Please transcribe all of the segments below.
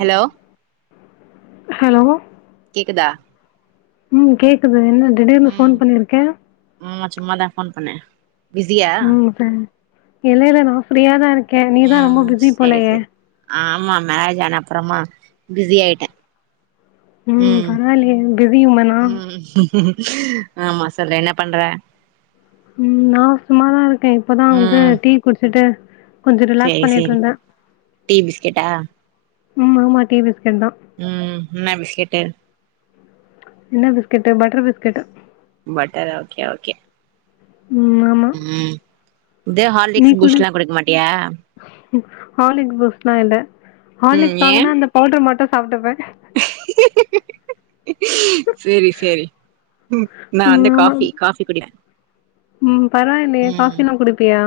Hello hello கேக்குதா ம் கேக்குது என்ன திடீர்னு ம் ஃபோன் பண்ணிருக்க ஆமா சும்மாதா ஃபோன் பண்ணே பிஸியா உம் சரி இல்ல இல்ல நான் ஃப்ரீயா தான் இருக் நீதான் ரொம்ப ம் பிஸி செரி போலைய செரி ஆமா மேரேஜ் ஆன அப்புறமா பிஸி ஆயிட்டேன் உம் பரவாலையே பிஸியுமானா ம் ஆமா சொல்லு என்ன பண்ற உம் நா சும்மாதா இருக்கே இப்பதா வந்து ம் டீ குடிச்சுட்டு சேரி சரி டீ பிஸ்கட்டா உம் ஆமா டீ பிஸ்கட் தா உம் என்ன பிஸ்கட்டு என்ன biscuit butter biscuit butter okay okay ம் ஆமாம் உம் இதே நீ ஹார்லிக்ஸ் குடி பூஸ்ட்லா குடுக்க மாட்டியா ஹார்லிக்ஸ் பூஸ்ட்லா இல்ல ம் ஹார்லிக்ஸ் ஏ வாங்குனா அந்த பவுடர் மட்டு சாப்ட்டுப்பே சரி சரி நா வந்து காஃபி காஃபி குடி உம் பரவாயில்லையே காஃபில்லா குடிப்பியா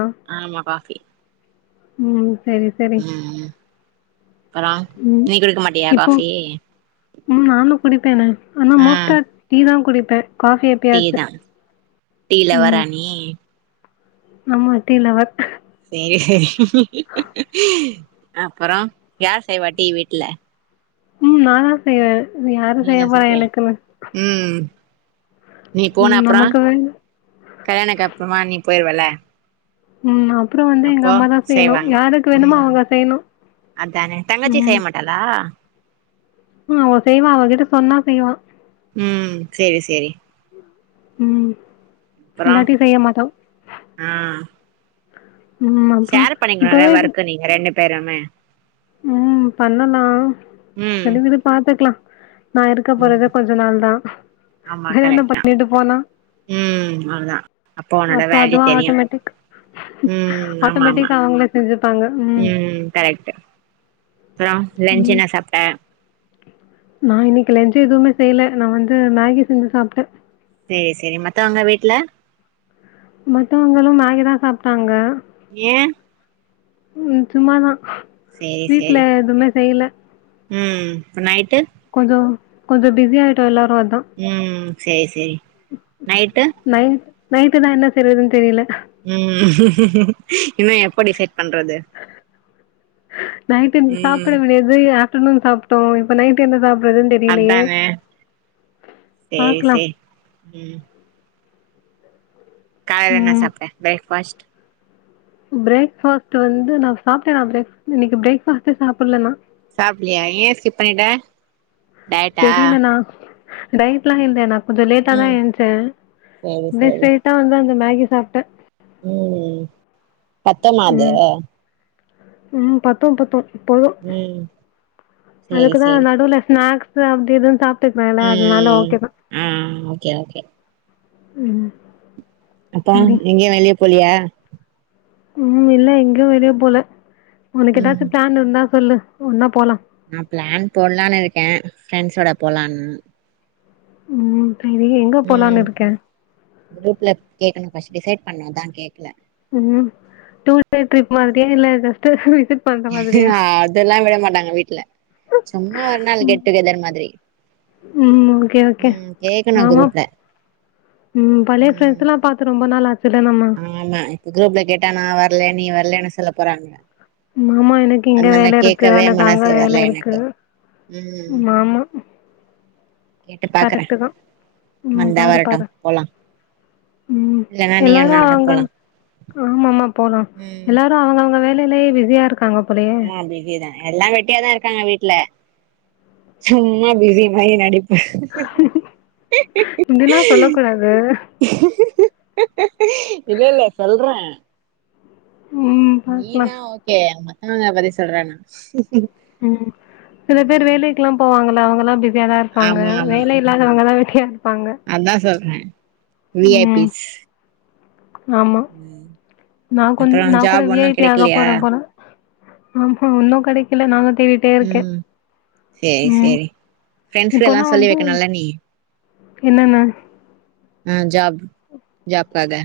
பி உம் சரி சரி அப்பறோ உம் நீ குடிக்க மாட்டியா இப்போ காஃபி உம் நானு குடிப்பேனே ஆனா ஆ மோஸ்ட்டா டீதா குடிப்ப டீ தா டீ ம் லவ்வரா நீ ஆமா டீ லவ்வர் அப்புறோ யார் செய்வா டீ வீட்ல உம் நான்தா செய்வ யாரு நீதா செய்யப்பறோ செய்வியா எனக்குன்னு ம் நீ போன ம் அப்புறோ நமக்கு வேணு கல்யாணக்கு அப்புறமா நீ போயிருவல்ல உம் அப்புறோ வந்து எங்க அம்மாாதா செய்யணு செய்வாங்க யாருக்கு வேணுமோ ம் அவுங்க செய்யணு அதானே தங்கஜி செய்யமாட்டாலா ஆஹ செய்வா அவகிட்ட சொன்னா செய்வா உம் செரி செரி ம் இல்லாட்டி செய்ய மாட்டோ ஆ ஷேர் பண்ணிக்கங்க நெறயா ஒர்க் நீங்க ரெண்டு பேருமே உம் பண்ணலா ம் செரிவிடு பாத்துக்கலா நான் இருக்க போறத ம் கொஞ்ச நாள் தான் ஆமா வேற என்ன கரெக்ட் தா பண்ணிட்டு போனா ம் அவ்ளதா அப்போ உன்னோட அப்புறோ வேல்யூ அதுவா தெரியு ஆட்டோமேட்டிக் ம் ஆமா ஆமா ஆட்டோமேட்டிகா அவுங்களே செஞ்சுப்பாங்க உம் அப்புறோ லஞ்சு என்ன சாப்ட்ட நா இன்னைக்கு லன்ஞ்சு எதுவுமே செய்யல நான் வந்து மேகி செஞ்சி சாப்ட்டேன் செரி செரி மத்தவங்க வீட்டு்ல மத்தவங்களும் மேகிதா சாப்ட்டாங்க ஏன் உம் சும்மாதான் சேரி சேரி வீட்டு்ல எதுவுமே செய்யல ம் இப்ப நைட்டு் கொஞ்சோ கொஞ்சோ பிஸி ஆயிட்டோ எல்லார் ம் சேரி சேரி நைட்டு நைட் நைட்டு தா என்ன செய்றதுன் தெரியில இனிமே எப்ப டிசைட் பண்றது நைட்டு எனக்கு சாப்பிட ம் விடியாத [unintelligible] சாப்ட்டோ இப்ப நைட்டு என்ன சாப் அதானே செரி பாக்கலா செரி ம் காலைல என்ன ம் சாப்ட்ட ப்ரேக்ஃபாஸ்ட் பிரேக்ஃபாஸ்ட் வந்து நா சாப்ட்டனா ப்ரேக் இன்னைக்கு பிரேக்ஃ பாஸ்ட்டே சாப்ல நா சாப்புலியா ஏ ஸ்கிப் பண்ணிட்ட டயட்டா தெரியிலனா டய்ட்லா இல்ல நா கொஞ்சோ லேட்டா தா ம் ஏன்ஞ்ச்சே சேரி அப்டியே சேரி ஸ்டெய்ட்டா வந்து அந்த மேகி கி சாப்ட்டே ம் ம் பத்துமா அது ம் ம் பத்தும் பத்தும் போது ம் சேரி அதுக்குதா சேரி நடுவுல ஸ்நாக் சாப்டியது தாப் ம் ஆ ஓகே ஓகே ம் அப்பா சரி எங்கயு வெளிய போல்லியா ம் இல்ல எங்க வெளிய போல உனக்கு ம் ஏதாச்சு பிளான் இருந்தா சொல்லு ஒன்னா போலா நா பிளான் போட்லானு இருக்கே ஃப்ரெண்ட்ஸோட போலான் ம் சரி எங்க போலான்னு ம் இருக்க குரூப்ல கேக்கணு ஃபஸ்ட் டிசைட் பண்ணுதா கேக் ம் டு டே ட்ரிப் மாதிரியா இல்ல [unintelligible] மாதிரியா அதெல்லா விட மாட்டாங்க வீட்டுல சும்மா ஒரு நாள் கெட் டு கெதர் மாதிரி உம் ஓக்கே ஓக்கே ம் கேக்கணு ஆமா குரூப்ல உம் பழைய ம் ஃபிரண்ட்ஸ் எல்லா பாத்து ரொம்ப நாள் ஆ ஆமா இப்ப குரூப்ல கேட்டா நா வரல நீ வரலன்னு சொல்ல போறாங்க மாமா எனக்கு இங்க அதனால வேலை இருக்கு கேக்கவே அனக்கு அங்க மனசே வரல வேலை இருக்கு எனக்கு ம் மாமா கேட்டு பாக்குறே கரெக்ட் தா உம் வந்தா பாரு வரட்டு பாரு போலா உம் இல்லன்னா நீயு எல்லாரு நானு அவங்க போலா ஆமா ஆமா போலா ம் எல்லாரு அவங்க அவங்க வே வேலையிலே பிஸியா இருக்காங்க போலயே ஆ பிசி தா எல்லா வெட்டியாதா இருக்காங்க வீட்டுல சும்மா பிஸி மாரி நடிப் இப்டி எல்லா சொல்ல கூடாது இல்ல இல்ல சொல்றே ம் பாக்லா நீனா ஓக்கே அகாங்க பத்தி சொல்றேன்னா உம் சில பேர் வேலைக்கு எல்லா போவாங்க இல் அவங்க எல்லா பி சியாதா இருப்பாங்க ஆமா ஆமா வேலே இல்லாதவங்கதா ஹியா அதா சொல்றே வி ஐ ம் பிஸ் ஆமா ம் நா கொஞ்சு அப்றோ ந கூட ஜாப் வி ஐ ஒன்னு பி ஆக கெடைக்கலையா போற போல ம் ம் ஒன்னு கெடைக்கில நானு தேடிட்டே இருக்கே ம் சேரி உம் சேரி ஃப்ரெண்ட்ஸ் எல்லா இப்பல்லா சொல்லி வந்து வைக்கணுல்ல நீ என்னன்ன ஆ ஜாப் ஜாப்க்காக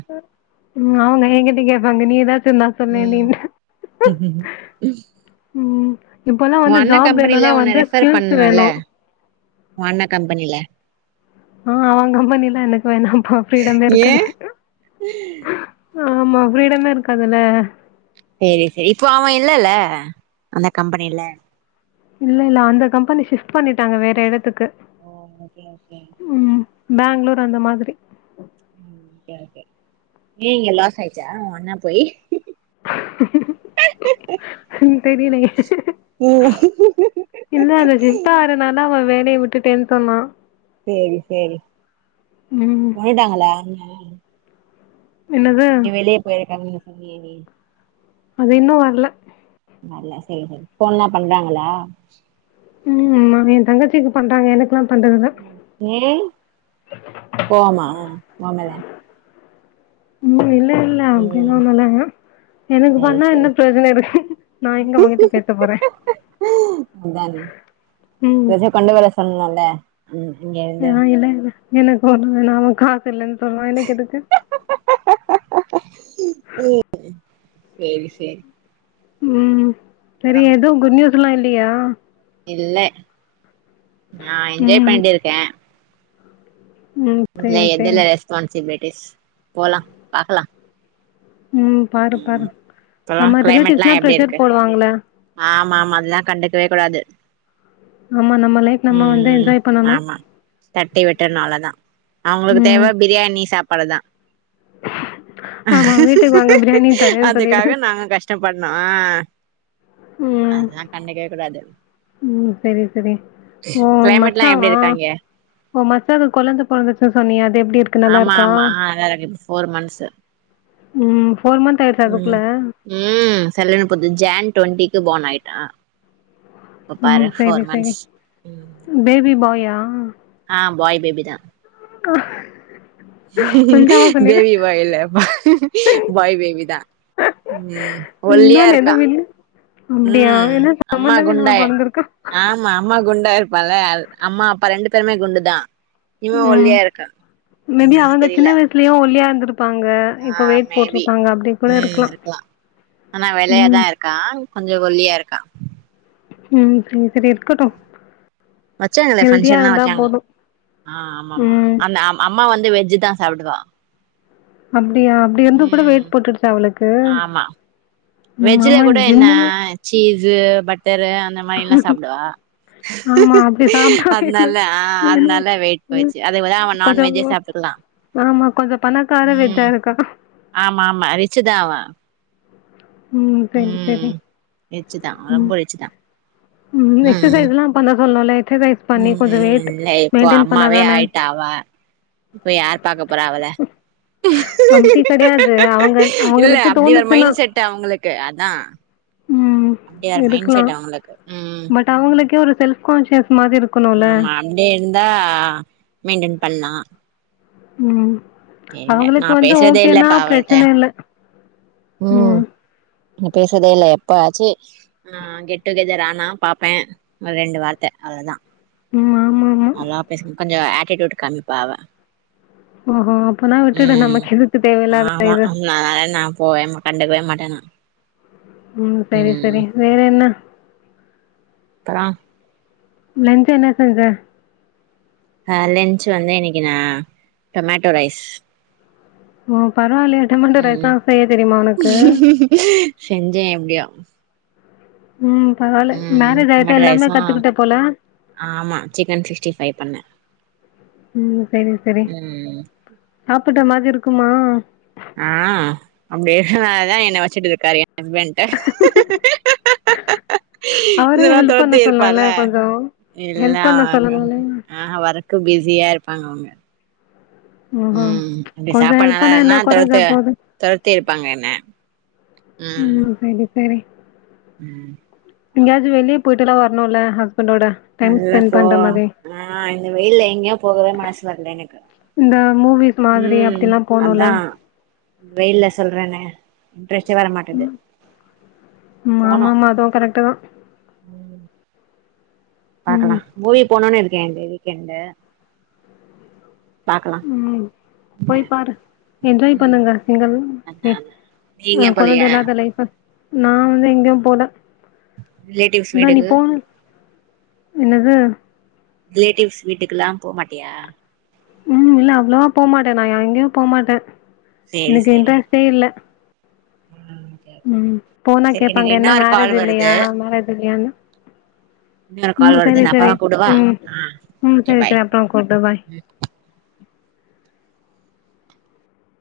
உ அவங்க எங்கிட்ட கேட்பாங்க நீதா து நா சொன்னே ம் நீதா ம் இப்பல்லா உ வந்து அண்ண ஜாப் கம்பெனில வேணும்னா உன்ன வந்து ரெஃபர் ஸ்கில்ஸ் பண்ணனுல்ல வேணு உ அண்ண கம்பெனியில ஆ அவங்க பண்ணிலா எனக்கு வேணாம்ப்பா ஃபீரீடமே ஏ இருக்காது ஆமா ஃப்ரீடமே இருக்கதுல்ல சேரி சேரி இப்போ அவ இல்லல்ல அந்த கம்பெனியில இல்ல இல்ல அந்த கம்பெனி ஷிப்ட் பண்ணிட்டாங்க வேற எடத்துக்கு ஓ ஓக்கே ஓக்கே பெங்ளூர் அந்த மாதிரி சேரி சேரி இங்க லாஸ் ஆயிச்சா ஒண்ணா போயி தெரியிலயே ம் அப்டே வுட்டுட்டேன்னு சொன்னா செரி செரி ம் போய்ட்டாங்களா என்னது நீ வெளியே போயிருக்காங்கனு [unintelligible] அது இன்னு வரல வரல செரி செரி போன்லா பண்றாங்களா ம் ஆமா எ தங்கச்சிக்கு பண்றாங்க எனக்குல்லா நீல் கோவ்மா ஆமால ம் இல் ம் எனக்கு பண்ணா செரி என்ன செரி பிரயோஜன இருக்கு நா எங்க அவங்கிட்ட பேச போறே அதானே ம் [unintelligible] கொண்டு வர சொல்லால ம் இங்க இருந்து ஆ இல்ல இல்ல எனக்கு ஒண்ணு வேனா அவெ காசு இல்லன் சொல்றா எனக்கு எதுக்கு ஆஹ ம் சேரி சேரி ம் செரி அப்பறோ எது குட் நியூஸ் லா இல்லையா இல்ல நா என்ஜாய் ம் பண்ணி இருக்கே ம் இத்ல சரி சரி எதுல்ல ரெஸ்பான்சிபிலி போலா பாக்கலா ம் பாரு பாரு ம் இப்பல்லா ஆமா கிளைமேட்லா ரிலேட்டிவ்ஸ்லா எப்டி ப்ரெஷர் இருக்கு போடுவாங்கள ஆமா ஆமா அதெல்லா கண்டுக்கவே கூடாது ஆமா நம்ம லைஃப் நம்ம வந்து ம் என்ஜாய் பண்ணனு ஆமா தட்டி விட்டற்னால தா அவுங்களுக்கு ம் தேவ பிரியாணி சாப் பலதா ஆமா வீட்டுக்கு வாங்க பிரியாணி தரேன்னு சொல்லிடு அதுக்காக நாங்க கஷ்டப்பட்னோ ஆ ம் அதெல்லா கண்டுக்கவே கூடாது ம் ம் செரி செரி ஓ கிளைமேட்லா எப்டி மச்சாவா இருக்கு அங்க ஓ மச்சாக்கு கொழந்த பொறந்துச்சு சொன்னியே அது எப்டி இருக் ஆமா ஆமா அதா அதா [unintelligible] ஃபோர் மந்த்ஸ் ம் ஃபோர் மந்த் ஆயிடுச்சா அதுக்குள்ள ம் ம் சல்லனு போது ஜேன் டுவெண்ட்டிக்கு பான் ஆயிட்டா இப்ப உம் பாரு செரி ஃபோர் செரி மந்த்ஸ் பேபி பாய் ஆ ஆஹ் ஆஹ் பாய் பேபி தான் ஆ பேபி பாய் இல்ல பாய் பாய் பேபி தான் உம் ஒல்லியா நான் எதோ இருக்கா வின் அப்டியா உம் என்ன அம்மா சம்பந்தமே இல்லாம குண்டாய பொறந்திருக்கா ஆமா அம்மா குண்டாயிருப்பால அம்மா அப்பா ரெண்டு பெருமை குண்டு தா உம் மே பி என்னன்னு அவங்க சின்ன தெரில வயசுலயே ஒல்லியா ப்பாங்க ஆ இப்ப வெயிட் மேபி போட்டிருப்பாங்க அப்படி கூட இருக்கலா உம் கொஞ்சம் ஒல்லியா இருக்கா உம் சரி இருக்கட்டு வச்சாங்களே ஹெல்தியா பங்ஷன்ல்லா இருந்தா வச்சாங்க போது ஆஹ் ஆமா ஆமா ம் அந்த அம் அ அம்மா வந்து வெஜ்ஜூ தா சாப்பிடுவா ஆமா அப்டியா அப்டி இருந்து கூட வெயிட் போட்டுருச்சா அவளுக்கு ஆமா ஆமா ஜிம் சு பட் டரு அந்த மாரி எல்லா சாப்பிடுவா ஆமா அப்டி சாப்ட்டா வேணு அதனால ஆ ம் அதனால வெயிட் ம் போய்ச்சு அதே போல அவ கொஞ்சோ நான்வெஜ்ஜே சாப்ட்டுக்கலா ஆமா கொஞ்சோ பணக்கார உம் வெஜ்ஜா இருக்கா ஆமா ஆமா ரிச்சுதா அவ ம் சரி ம் சரி ரிச்சுதா ரொம்ப ம் ரிச்சுதா ம் எக்சசைஸ்லா பண்ண [unintelligible] பண்ணி உம் கொஞ்சம் வெயிட் இல்ல இப்போ மெயின்டெயின் பண்ணா அம்மாவே தானே! ஆயிட்டா அவ இப்ப யார் பாக்க போறா அவள அப்டி கிடையாது. அவங்க இல்ல அவங்களுக்கு அப்டி ஒரு மைண்ட் செட் அவங்களுக் க்கு அதா உம் அப்டி ஒரு மைண்ட் இருக்கலா செட் அவங்களுக்கு ம் பட் அவுங்களுக்கே ஒரு செல்ப் கான்ஷியஸ். மாதிரி இருக்கணும்ல. ஆமா அப்படியே இருந்தா மெயின்டெய்ன் பண்ணா. உம். அவுங்களுக்கு வந்து பேசுறதே ஓகேனா பிரச்சன இல்ல. உம். ம். நீ பேசறதே இல்லை எப்பாச்சு ஆஹ் கெட் டுகெதர் ஆனா பாப்பேன் ஒரு ரெண்டு வார்த்தை அவ்ளதா உம்மா. அதா பேசன் கொஞ்சோ ஆட் கேட்டுவுட்டு காமிப்பாவ அவ ஓ ஓ அப்ப நா விட்டுடு ம் நமக்கு எதுக்கு தேவயில்லாத இது. போவேன்மா கண்டுக்குவே மாட்டேனா. உம் சரி சரி வேற என்ன. த்தரம். லஞ்ச் என்ன செஞ்ச. ஆ லஞ்ச் வந்து இன்னைக்கு நா டொமேட்டோ ரைஸ். ஓ பரவாயில்லையே டொமேட்டோ ம் ரைஸ்ல செய்ய தெரியுமா உனக்கு. செஞ்சே எப்பிடியோ. உம் பரவால்ல மேரேஜ் ஆயிட்டா டொமேட்டோ எல்லாமே ரைஸு கத்துக்கிட்டே போல. ஆமா சிக்கன் சிக்ஸ்டி ஃபைவ் பண்ணே உம் சரி சரி ம் அப் ப்பிட்ட மாரி இருக்குமா ஆ அப்படிருக்னாலத என்ன வச்சு இப்பிடி ஒரு காரியோ ஹஸ்பண்ட அவரையும் இல்ல ஹெல்ப் பண்ண துரத்தி இருப்பல சொல்லலாம்ல ல்லாம் கொஞ்சம்? இல்ல ஹெல்ப் பண்ண சொல்லலாம்ல? ஆ ஆ வர்க்க பிஸியா இருப்ப தாங்குவாங்க. ஓஹோ! உம் அப்படி கொஞ்சம் சாப்பாடு ஹெல்ப் நல்லா பண்ணா என்ன இல்லனா கொறைஞ்சா தொரத்து போது? தரத்தி பப்பாங்க என்ன. உம் சேரி. சரி. உம். எங்கயாவது வெளியபேயிட்டுல்லா வரணுல்ல நல்லப்போ ஆ இந்த வெயில்ல எங்கேயு போகவே மனசு வரல எனக்கு இந்த மூவிஸ் மாதிரி உம் அப்டிலாம் போணும்ல? அதா வெயில்ல சொல்றேன்னா போனு ஆமாமா அதுவு கரெக்ட் தா ம் பாக்கலா ம். மூவிக்கு போனுனு இருக் கேண்டதிக்கண்டு உம் போய் பாரு என்ஜாய் ம் பண்ணுங்க நீங்கள் அதா எ அதா நீங்க கொழந்த போலையா இல்லாத லைஃப்ப நா வந்து எங்கேயு போல ரிலேட்டிவ்ஸ் இந்தா நீ வீடுக்கு போனு என்னது ரிலேட்டிவ்ஸ் வீட்டுக்கெல்லா போமாட்டியா உம் இல்ல அவ்வளவா போமாட்டே நா எங்கேயு போமாட்டே சேரி எனக்கு சேரி இன்ட்ரெஸ்ட்டே இல்ல ம் ஓகே ஓகே உம் போனா சரி கேப்பாங்க எனக்கு என்ன இன்னொரு கால் மேரேஜ் இல்லையா வருது மேரேஜ் இல்லையானு இன்னொரு உம் கால் சேரி வருது நா சேரி அப்பறமா கூடவா உம் ஆ உம் ஓகே செரி பாய் செரி அப்புறம்மா கூப்பிடு பாய்